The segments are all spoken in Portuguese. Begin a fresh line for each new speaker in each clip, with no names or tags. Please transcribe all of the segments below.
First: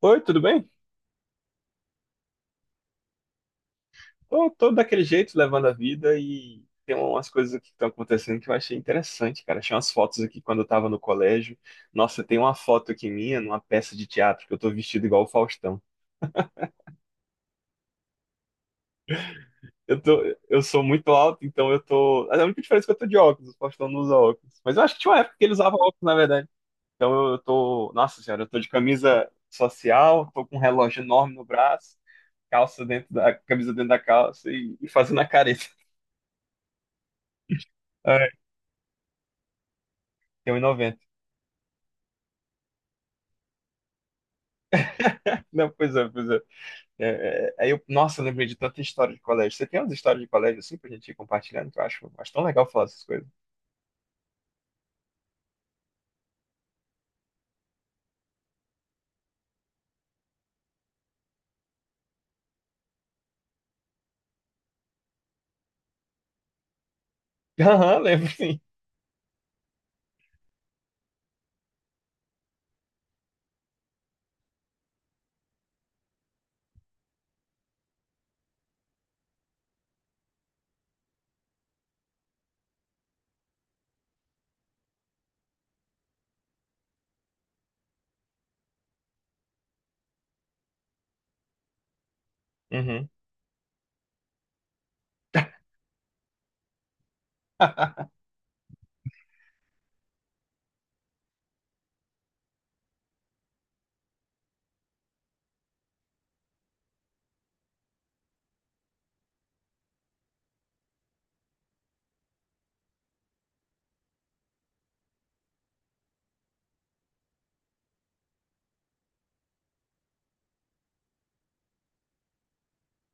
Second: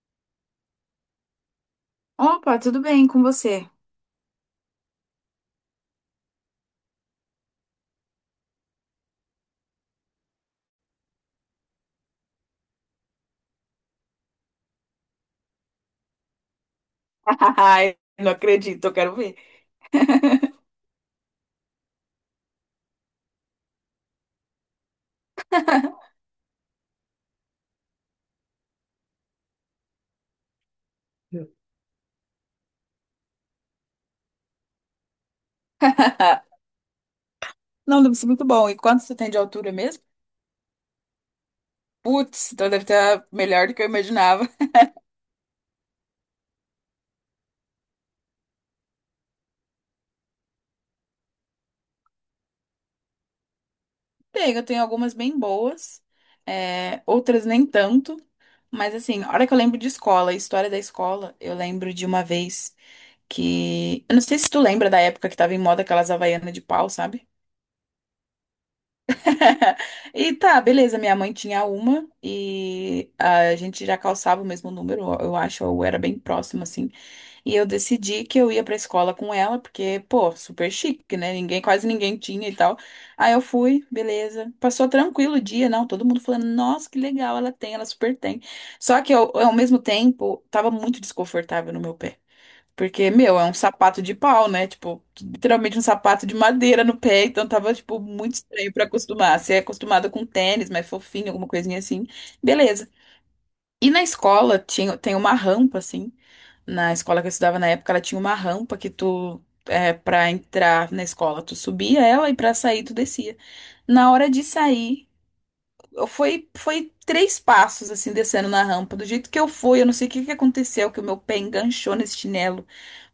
Oi, tudo bem?
Opa, tudo bem com você?
Tô daquele jeito, levando a vida e tem umas coisas aqui que estão acontecendo que eu achei interessante, cara. Achei umas fotos aqui quando eu tava no colégio. Nossa, tem uma foto aqui minha numa peça de teatro que eu tô vestido igual o Faustão.
Ai, não acredito, eu quero ver.
Eu tô, eu sou muito alto, então eu tô. A única diferença é que eu tô de óculos, o Faustão não usa óculos. Mas eu acho que tinha uma época que ele usava óculos, na verdade. Então eu tô. Nossa senhora, eu tô de camisa social, tô com um relógio enorme no braço, calça dentro da. Camisa dentro da calça e fazendo a careta.
Não, deve ser
É,
muito bom. E quanto você tem de altura mesmo?
tem 1,90.
Putz, então deve estar melhor do que eu imaginava.
Não, pois é, pois é. É, é, aí eu, nossa, eu lembrei de tanta história de colégio. Você tem umas histórias de colégio assim pra gente ir compartilhando, que eu acho tão legal falar essas coisas.
Tem, eu tenho algumas bem boas, é, outras nem tanto. Mas assim, a hora que eu lembro de escola, história da escola, eu lembro de uma vez que. Eu não sei se tu lembra da época que tava em moda aquelas havaianas de pau, sabe?
Aham, lembro sim.
E tá, beleza. Minha mãe tinha uma e a gente já calçava o mesmo número, eu acho, ou era bem próximo, assim. E eu decidi que eu ia pra escola com ela, porque, pô, super chique, né? Ninguém, quase ninguém tinha e tal. Aí eu fui, beleza. Passou tranquilo o dia, não? Todo mundo falando, nossa, que legal, ela tem, ela super tem. Só que eu, ao mesmo tempo, tava muito desconfortável no meu pé.
Uhum.
Porque, meu, é um sapato de pau, né? Tipo, literalmente um sapato de madeira no pé. Então tava, tipo, muito estranho pra acostumar. Se é acostumada com tênis, mais fofinho, alguma coisinha assim, beleza. E na escola tinha, tem uma rampa, assim. Na escola que eu estudava na época, ela tinha uma rampa que tu, é, pra entrar na escola, tu subia ela e pra sair tu descia. Na hora de sair eu foi três passos assim descendo na rampa. Do jeito que eu fui, eu não sei o que que aconteceu, que o meu pé enganchou nesse chinelo,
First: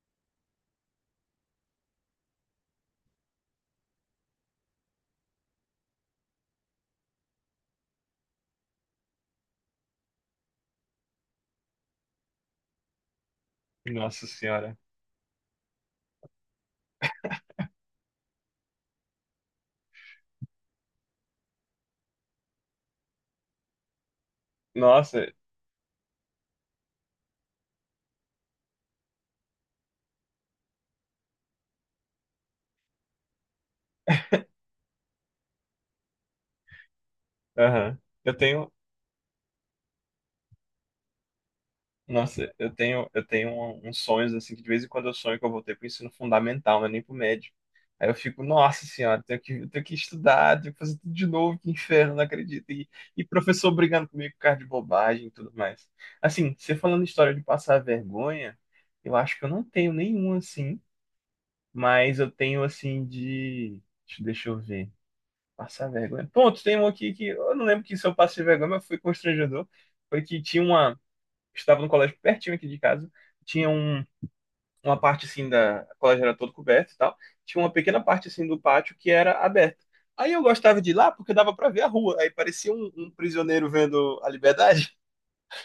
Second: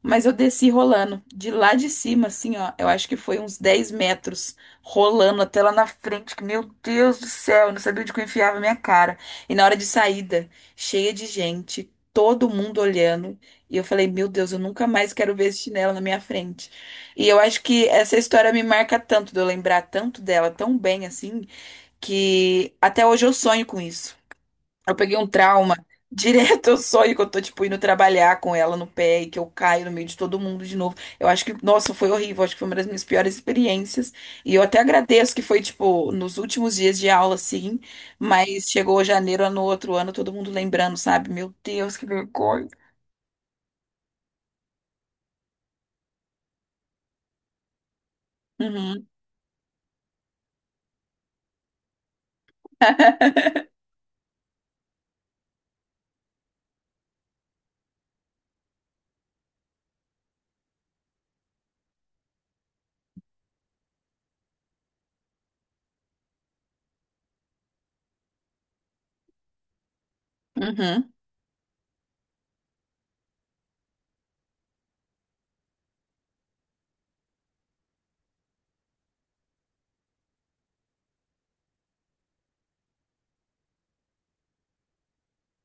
mas eu desci rolando de lá de cima, assim, ó. Eu acho que foi uns 10 metros rolando até lá na frente, que meu Deus do céu, eu não sabia onde que eu enfiava a minha cara. E na hora de saída, cheia de gente, todo mundo olhando. E eu falei,
Nossa
meu Deus, eu
senhora.
nunca mais quero ver esse chinelo na minha frente. E eu acho que essa história me marca tanto, de eu lembrar tanto dela, tão bem assim, que até hoje eu sonho com isso. Eu peguei
Nossa,
um trauma. Direto eu sonho que eu tô, tipo, indo trabalhar com ela no pé e que eu caio no meio de todo mundo de novo. Eu acho que, nossa, foi horrível. Acho que foi uma das minhas piores experiências. E eu até agradeço que foi, tipo, nos últimos dias de aula, sim.
aham. Eu
Mas
tenho.
chegou janeiro no outro ano, todo mundo lembrando, sabe? Meu Deus, que
Nossa,
vergonha.
eu tenho uns sonhos assim que de vez em quando eu sonho que eu voltei pro ensino fundamental, mas nem pro médio. Aí eu fico, nossa
Uhum,
senhora, eu tenho que estudar, tenho que fazer tudo de novo, que inferno, não acredito. E, professor brigando comigo por causa de bobagem e tudo mais. Assim, você falando história de passar vergonha, eu acho que eu não tenho nenhum assim, mas eu tenho assim de. Deixa eu ver. Passar vergonha. Ponto, tem um aqui que eu não lembro que se eu passei vergonha, mas foi constrangedor. Foi que tinha uma
uhum.
estudava no colégio pertinho aqui de casa. Tinha um, uma parte assim da. O colégio era todo coberto e tal. Tinha uma pequena parte assim do pátio que era aberta. Aí eu gostava de ir lá porque dava para ver a rua. Aí parecia um, um prisioneiro vendo a liberdade.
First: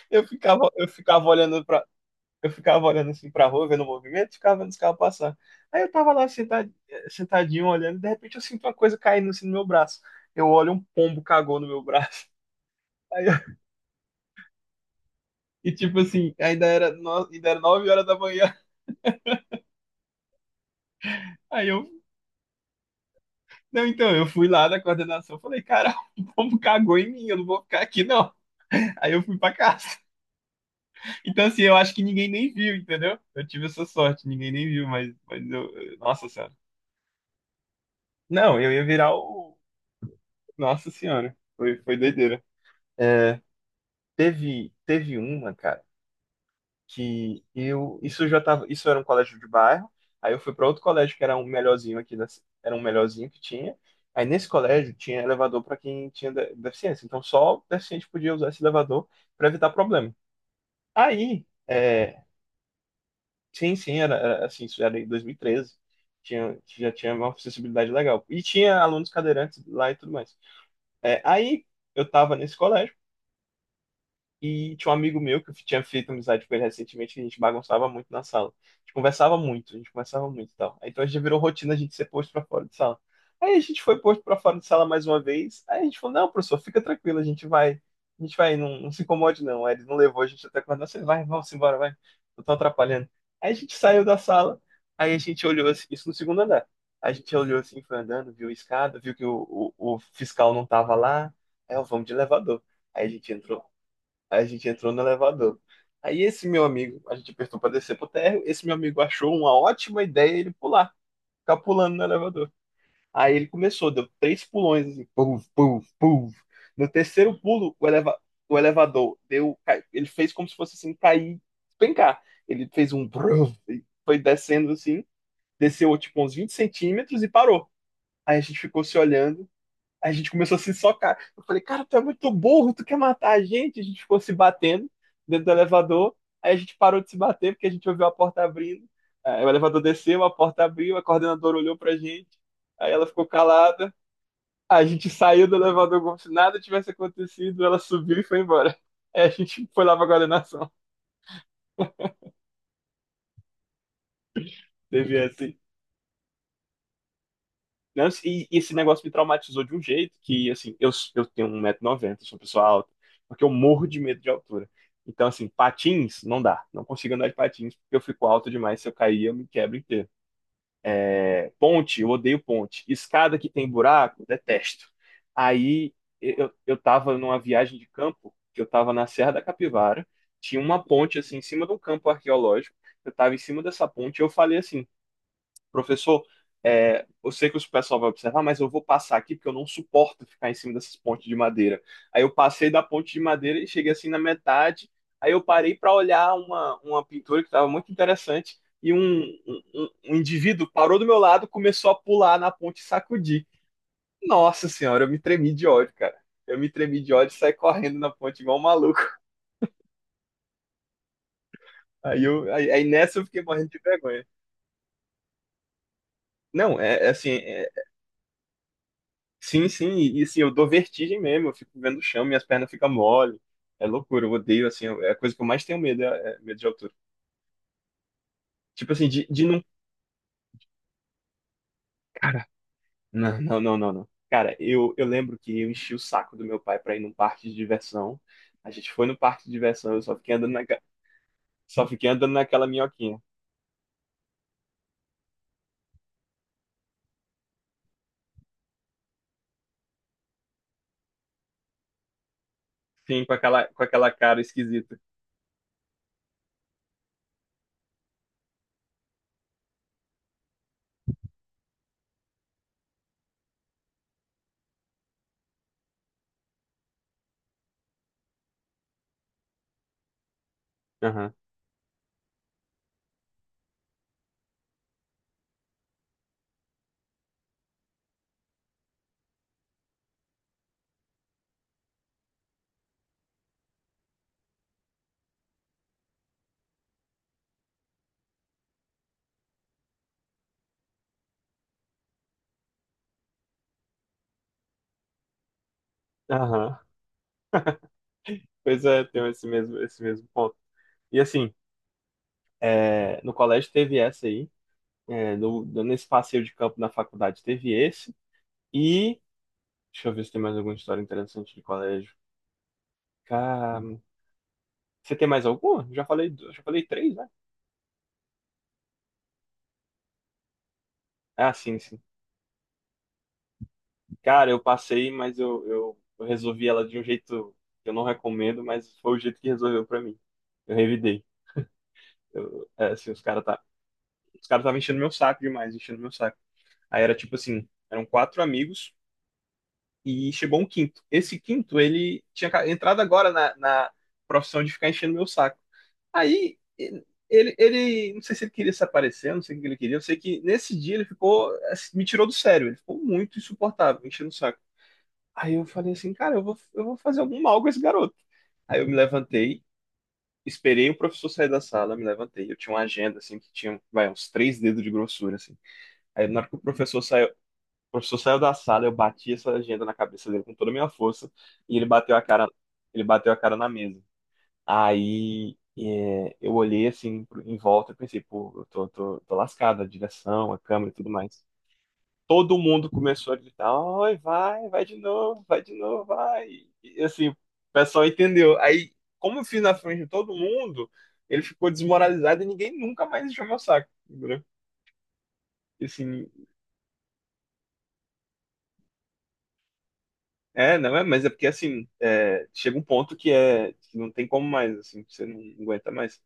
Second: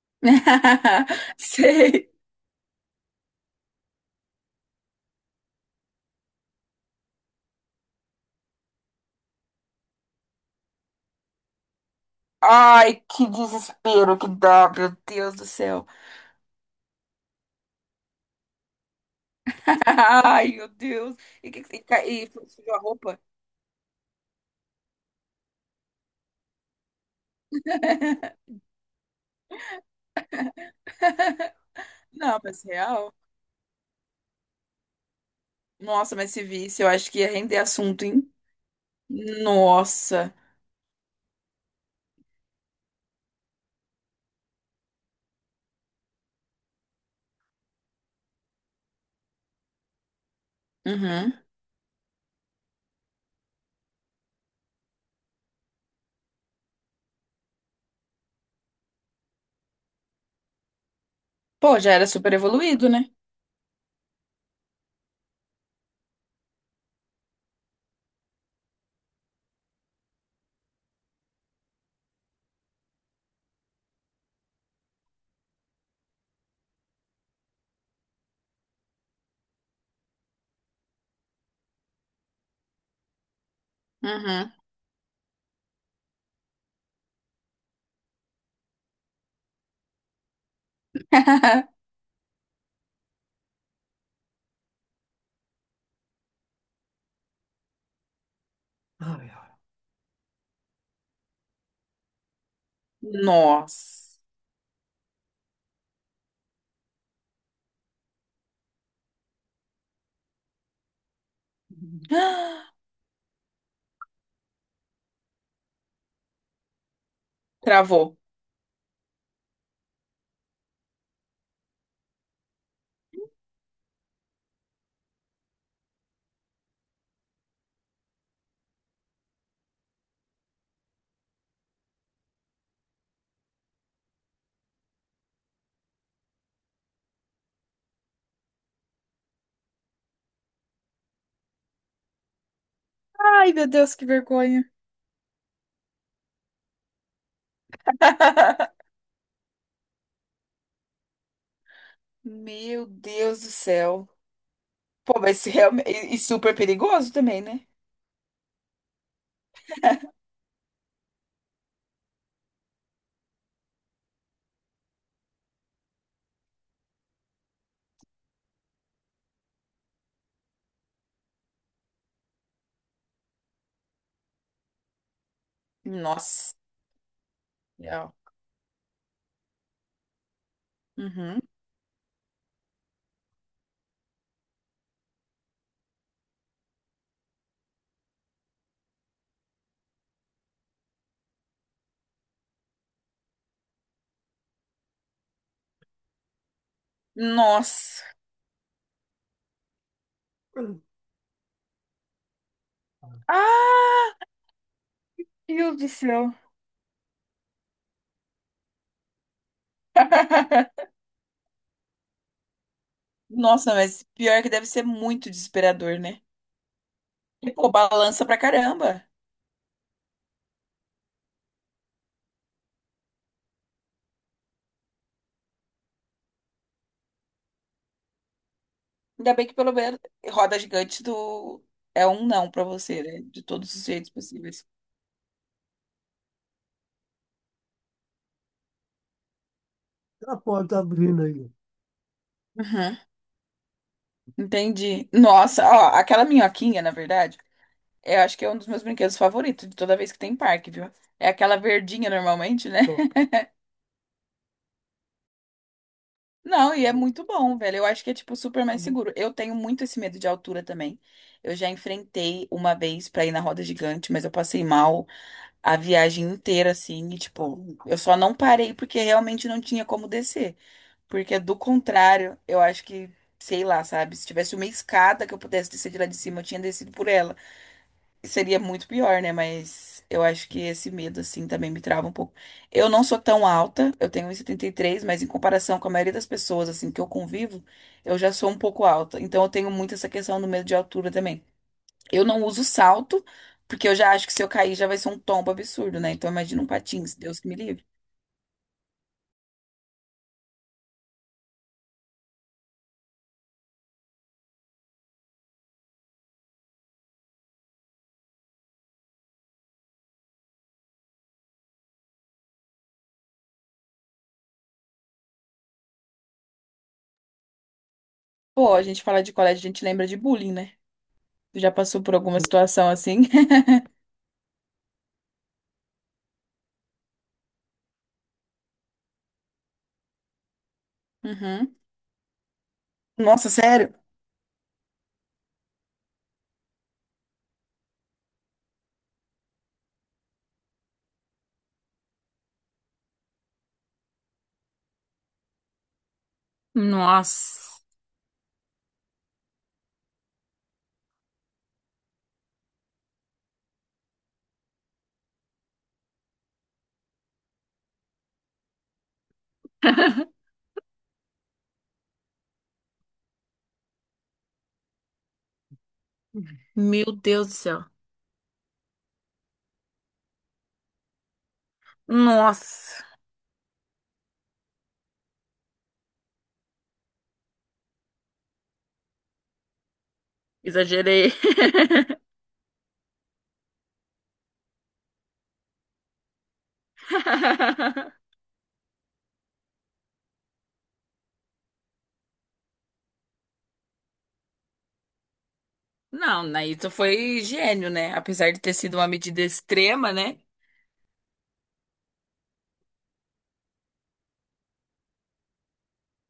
Eu ficava, eu ficava olhando para
Sei.
eu ficava olhando assim pra rua, vendo o movimento, ficava vendo os carros passar. Aí eu tava lá sentadinho olhando, e de repente eu sinto uma coisa caindo assim no meu braço. Eu olho, um pombo cagou no meu braço.
Ai,
Aí
que
eu-
desespero que dá, meu Deus do
E
céu.
tipo assim, ainda era, no... ainda era 9 horas da manhã.
Ai, meu Deus. E, que-
Aí
e,
eu
ca- e sujou a roupa?
Não, então, eu fui lá da coordenação, falei, cara, o povo cagou em mim, eu não vou ficar aqui, não. Aí eu fui pra casa. Então, assim, eu acho que ninguém
Não,
nem
mas
viu,
real.
entendeu? Eu tive essa sorte, ninguém nem viu, mas eu,
Nossa,
nossa
mas se
senhora.
visse, eu acho que ia render assunto, hein?
Não, eu ia virar o,
Nossa.
nossa senhora, foi, foi doideira. É, teve uma, cara. Que eu isso já tava, isso era um colégio de bairro. Aí eu fui para outro colégio que
Uhum.
era um melhorzinho aqui era um melhorzinho que tinha. Aí nesse colégio tinha elevador para quem tinha deficiência. Então só o deficiente podia usar esse elevador para evitar problema. Aí,
Pô, já era
é,
super evoluído, né?
sim, sim, era assim, isso era em 2013. Tinha, já tinha uma acessibilidade legal. E tinha alunos cadeirantes lá e tudo mais. É, aí eu tava nesse colégio. E tinha um amigo meu que eu tinha feito amizade com ele recentemente, que a gente bagunçava muito na sala. A gente conversava muito, a gente conversava muito e tal. Aí, então a gente virou rotina a gente ser posto pra fora de sala. Aí a gente foi posto pra
Uhum.
fora de sala mais uma vez. Aí a gente falou: não, professor, fica tranquilo, a gente vai, não, não se incomode não. Aí ele não levou a gente até quando, você vai, vamos embora, vai, eu tô atrapalhando. Aí a gente saiu da sala, aí a gente olhou assim, isso no segundo andar. A gente olhou assim, foi andando, viu a escada, viu que o fiscal não tava lá. Aí, ó, vamos de elevador. Aí a gente entrou
Nossa.
Aí a gente entrou no elevador. Aí esse meu amigo, a gente apertou para descer pro térreo, esse meu amigo achou uma ótima ideia ele pular, ficar pulando no elevador. Aí ele começou, deu três pulões, assim, puf, puf, puf. No terceiro pulo,
Travou.
o elevador deu, ele fez como se fosse assim, cair, pencar. Ele fez um bruf, e foi descendo assim, desceu tipo uns 20 centímetros e parou. Aí a gente ficou se olhando. A gente começou a se socar. Eu falei, cara, tu é muito burro, tu quer matar a gente? A gente ficou se batendo dentro do elevador. Aí a gente parou de se bater porque a gente ouviu a porta abrindo. Aí o elevador desceu, a porta abriu, a coordenadora olhou pra gente. Aí ela ficou
Ai, meu
calada.
Deus, que vergonha.
A gente saiu do elevador como se nada tivesse acontecido. Ela subiu e foi embora. Aí a gente foi lá pra coordenação.
Meu Deus do céu.
Teve
Pô, mas se
assim.
realmente. E super perigoso também, né?
Né? E, esse negócio me traumatizou de um jeito que, assim, eu tenho um 190 noventa sou uma pessoa alta, porque eu morro de medo de altura. Então, assim, patins não dá. Não consigo andar de patins porque eu fico alto demais. Se eu cair, eu me quebro inteiro. É, ponte, eu odeio ponte. Escada que tem buraco, detesto. Aí
Nossa.
eu tava numa viagem de
Real.
campo, que eu tava na Serra da Capivara, tinha uma ponte assim
Uhum.
em cima de um campo arqueológico. Eu tava em cima dessa ponte, e eu falei assim: professor, é, eu sei que o pessoal vai observar, mas eu vou passar aqui porque eu não suporto ficar em cima dessas pontes de madeira. Aí eu passei da ponte de madeira e cheguei assim na metade. Aí eu parei para olhar uma pintura que estava muito
Nossa.
interessante e um um indivíduo parou do meu lado, começou a pular na ponte e sacudir.
Ai,
Nossa senhora, eu me tremi de
meu Deus do
ódio, cara.
céu.
Eu me tremi de ódio e saí correndo na ponte igual um maluco. Aí nessa eu fiquei morrendo
Nossa,
de
mas
vergonha.
pior que deve ser muito desesperador, né?
Não, é assim,
E,
é,
pô, balança pra caramba.
sim, sim, e, assim, eu dou vertigem mesmo, eu fico vendo o chão, minhas pernas ficam mole, é loucura, eu odeio, assim, é a coisa que eu mais tenho medo, é medo de altura. Tipo assim, de,
Ainda
de
bem que
não...
pelo menos roda gigante do... é um
Cara,
não pra você, né?
não,
De
não,
todos
não,
os
não, não.
jeitos
Cara,
possíveis.
eu lembro que eu enchi o saco do meu pai pra ir num parque de diversão, a gente foi no parque de diversão, eu só fiquei
A
andando,
porta abrindo aí.
só fiquei andando naquela
Uhum,
minhoquinha,
entendi. Nossa, ó, aquela minhoquinha, na verdade, eu acho que é um dos meus brinquedos favoritos de toda vez que tem parque, viu? É aquela verdinha normalmente, né?
sim, com aquela cara esquisita.
Não, e é muito bom, velho. Eu acho que é, tipo, super mais uhum, seguro. Eu tenho muito esse medo de altura também. Eu já enfrentei uma vez pra ir na roda gigante, mas eu passei mal a viagem inteira, assim, e, tipo, eu só não parei porque realmente não tinha como descer.
Aham,
Porque, do contrário, eu acho que, sei lá, sabe? Se tivesse uma escada que eu pudesse descer de lá de cima, eu tinha descido por ela seria muito pior, né? Mas eu acho que esse medo, assim, também me trava um pouco. Eu não sou tão alta, eu tenho 1,73, mas em comparação com a maioria das pessoas, assim, que eu convivo, eu já sou um pouco alta. Então eu tenho muito essa questão do medo de altura também. Eu não uso salto, porque eu já acho que se eu cair já vai ser um tombo absurdo, né? Então imagina um
aham,
patins, Deus que me livre.
pois é, tem esse mesmo ponto. E assim, no colégio teve essa aí. É, nesse passeio de campo na faculdade teve esse. E deixa eu ver se tem mais alguma história interessante de colégio. Cara, você tem mais alguma? Já falei, já falei três, né?
Pô, a gente fala de colégio, a gente lembra de bullying, né?
Ah,
Tu já
sim,
passou
sim.
por alguma situação assim?
Cara, eu passei, mas eu resolvi ela de um jeito que eu não recomendo, mas foi o jeito que resolveu pra mim. Eu revidei.
Uhum.
Eu, é, assim,
Nossa, sério?
os cara estavam enchendo meu saco demais, enchendo meu saco. Aí era tipo assim, eram quatro amigos. E chegou um quinto. Esse quinto, ele tinha entrado agora na profissão de ficar enchendo meu saco. Aí, ele,
Nossa,
ele, não sei se ele queria se aparecer, não sei o que ele queria, eu sei que nesse dia ele ficou, assim, me tirou do sério, ele ficou muito insuportável, enchendo o saco. Aí eu falei assim, cara, eu vou fazer algum mal com esse garoto. Aí eu me levantei, esperei o professor sair da sala, me levantei, eu tinha uma agenda, assim, que tinha, vai, uns três dedos de grossura, assim. Aí na hora que o professor
meu
saiu,
Deus do céu.
da sala, eu bati essa agenda na cabeça dele com toda a minha força e ele bateu a cara,
Nossa.
ele bateu a cara na mesa. Aí é, eu olhei assim em volta e pensei, pô, eu tô lascado, a direção, a câmera e tudo
Exagerei.
mais. Todo mundo começou a gritar, oi, vai, vai de novo, vai de novo, vai. E assim, o pessoal entendeu. Aí, como eu fiz na frente de todo mundo, ele ficou desmoralizado e ninguém nunca mais encheu meu saco, entendeu? E, assim,
Não, daí tu foi gênio, né? Apesar de ter sido uma medida extrema, né?
é, não é, mas é porque assim, é, chega um ponto que é que não tem como mais, assim, você não aguenta mais.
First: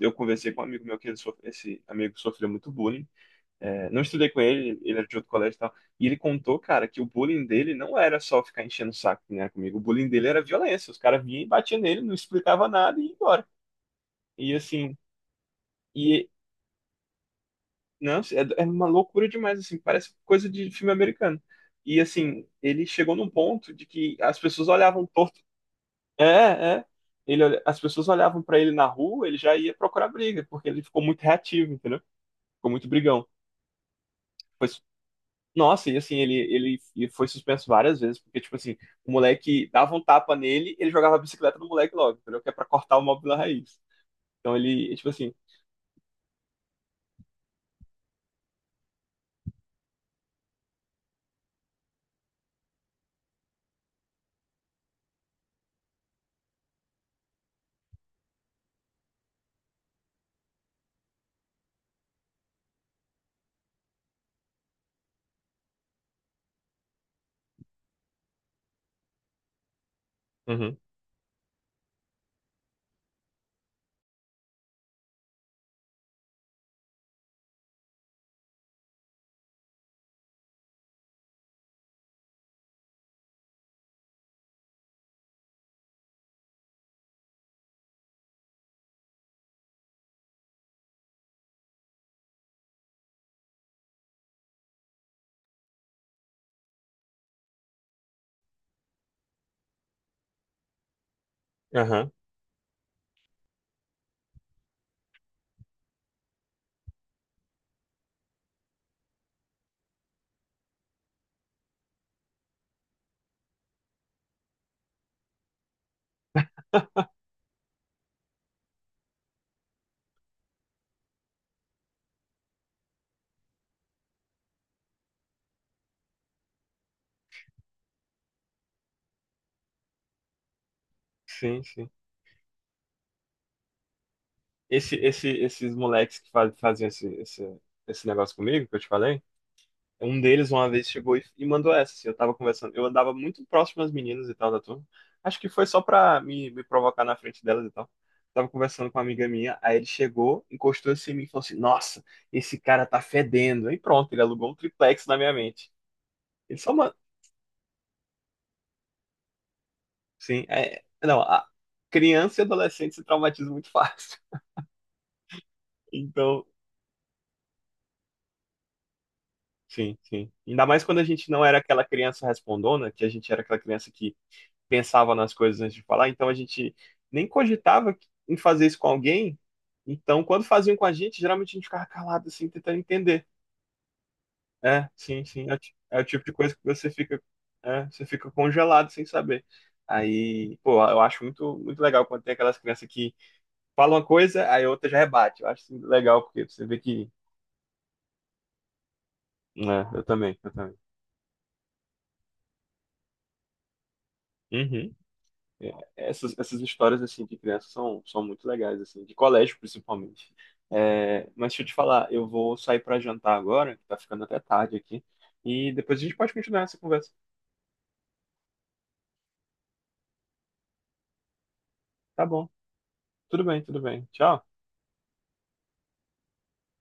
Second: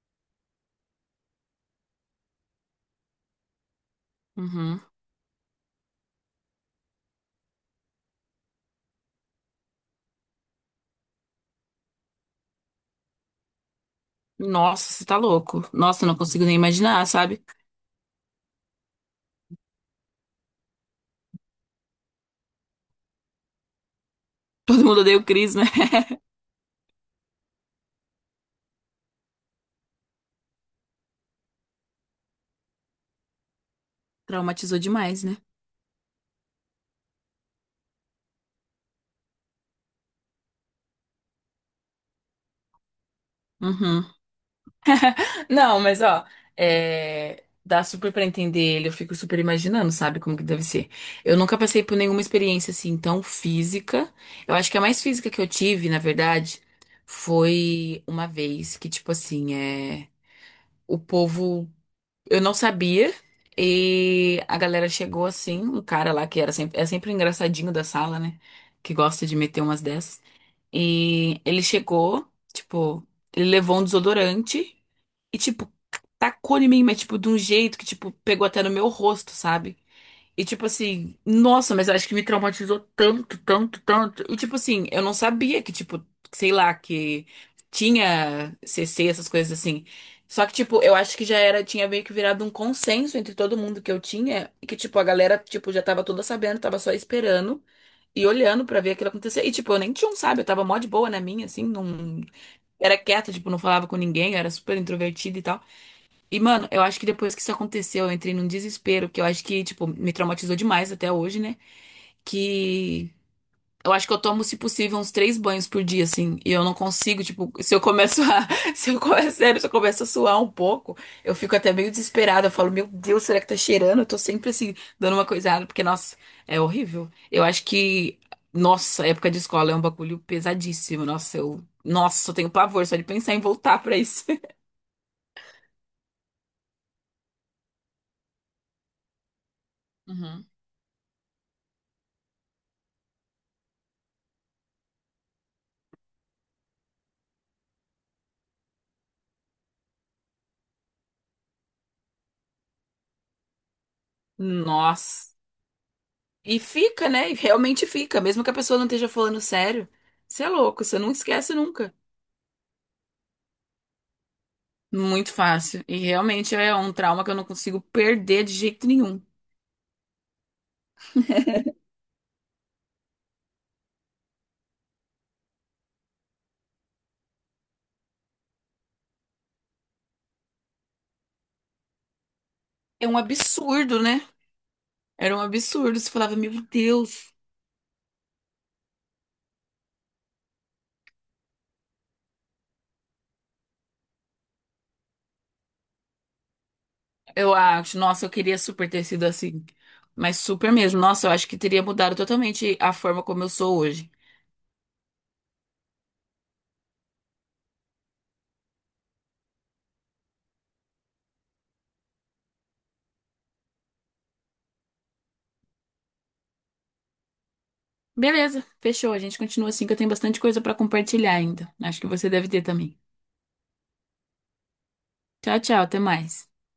Eu conversei com um amigo meu que ele sofre, esse amigo sofreu muito bullying. É, não estudei com ele,
Uhum.
ele era de outro colégio e tal. E ele contou, cara, que o bullying dele não era só ficar enchendo o saco, né, comigo. O bullying dele era violência. Os caras vinham e batiam nele, não explicava nada e ia embora. E
Nossa,
assim,
você tá louco. Nossa, eu não
e
consigo nem imaginar, sabe?
não, é, é uma loucura demais, assim, parece coisa de filme americano. E assim, ele chegou num ponto de que as pessoas
Todo mundo
olhavam
odeia o
torto.
Chris, né?
É, é. Ele, as pessoas olhavam pra ele na rua, ele já ia procurar briga, porque ele ficou muito reativo, entendeu? Ficou muito brigão. Foi,
Traumatizou demais, né?
nossa, e assim, ele, e foi suspenso várias vezes, porque, tipo assim, o moleque dava um tapa nele, ele jogava a bicicleta no moleque logo, entendeu? Que é pra cortar o mal pela raiz.
Uhum.
Então ele, tipo assim.
Não, mas ó, é, dá super pra entender ele. Eu fico super imaginando, sabe? Como que deve ser. Eu nunca passei por nenhuma experiência assim tão física. Eu acho que a mais física que eu tive, na verdade, foi uma vez que, tipo assim, é. O povo. Eu não sabia. E a galera chegou assim, um cara lá que era sempre o engraçadinho da sala, né? Que gosta de meter umas dessas.
Uhum,
E ele chegou, tipo, ele levou um desodorante e, tipo, tacou em mim, mas, tipo, de um jeito que, tipo, pegou até no meu rosto, sabe? E tipo assim, nossa, mas acho que me traumatizou tanto, tanto, tanto. E tipo assim, eu não sabia que, tipo, sei lá, que tinha CC, essas coisas assim. Só que, tipo, eu acho que já era, tinha meio que virado um consenso entre todo mundo que eu tinha, e que, tipo, a galera, tipo, já tava toda sabendo, tava só esperando e olhando pra ver aquilo acontecer. E, tipo, eu nem tinha um, sabe? Eu tava mó de boa na minha, assim,
aham,
não. Era quieta, tipo, não falava com ninguém, eu era super introvertida e tal. E, mano, eu acho que depois que isso aconteceu, eu entrei num desespero, que eu acho que, tipo, me traumatizou demais até hoje, né? Que eu acho que eu tomo, se possível, uns três banhos por dia, assim, e eu não consigo, tipo, se eu começo a. Se eu começo, sério, se eu começo a suar um pouco, eu fico até meio desesperada. Eu falo, meu Deus, será que tá cheirando? Eu tô sempre, assim, dando uma coisada, porque, nossa, é horrível. Eu acho que. Nossa, época de escola é um bagulho pesadíssimo. Nossa, eu.
sim, sim.
Nossa, eu tenho pavor só de pensar em voltar pra isso.
Esses moleques que faziam esse negócio comigo, que eu te falei. Um
Uhum.
deles uma vez chegou e mandou essa, assim, eu tava conversando, eu andava muito próximo às meninas e tal da turma, acho que foi só pra me provocar na frente delas e tal. Tava conversando com uma amiga minha, aí ele chegou, encostou assim em mim e falou assim, nossa, esse cara tá fedendo. E pronto, ele alugou um triplex na minha
Nossa.
mente. Ele
E
só manda,
fica, né? E realmente fica, mesmo que a pessoa não esteja falando sério. Você
sim,
é
é,
louco, você não
não, a
esquece nunca.
criança e adolescente se traumatizam muito fácil.
Muito fácil. E
Então,
realmente é um trauma que eu não consigo perder de jeito nenhum.
sim, sim. Ainda mais quando a gente não era aquela criança respondona, que a gente era aquela criança que pensava nas coisas antes de falar, então a gente nem cogitava em fazer isso com alguém. Então, quando faziam com a gente, geralmente a gente ficava calado, assim, tentando
É um
entender.
absurdo, né?
É, sim,
Era um
sim. É, o
absurdo.
é o
Você
tipo de
falava,
coisa
meu
que você fica,
Deus.
você fica congelado sem saber. Aí, pô, eu acho muito, muito legal quando tem aquelas crianças que falam uma coisa, aí a outra já rebate. Eu acho isso legal, porque você vê que.
Eu acho, nossa, eu queria super ter sido assim.
É, eu também,
Mas
eu
super
também.
mesmo. Nossa, eu acho que teria mudado totalmente a forma como eu sou hoje.
Uhum. É, essas, essas histórias assim de criança são, são muito legais assim, de colégio principalmente. É, mas deixa eu te falar, eu vou sair para jantar agora, que tá ficando até tarde aqui, e depois a gente pode continuar essa conversa.
Beleza, fechou. A gente continua assim, que eu tenho bastante coisa pra compartilhar ainda. Acho que
Tá
você deve
bom.
ter também.
Tudo bem, tudo bem. Tchau.
Tchau, tchau, até mais.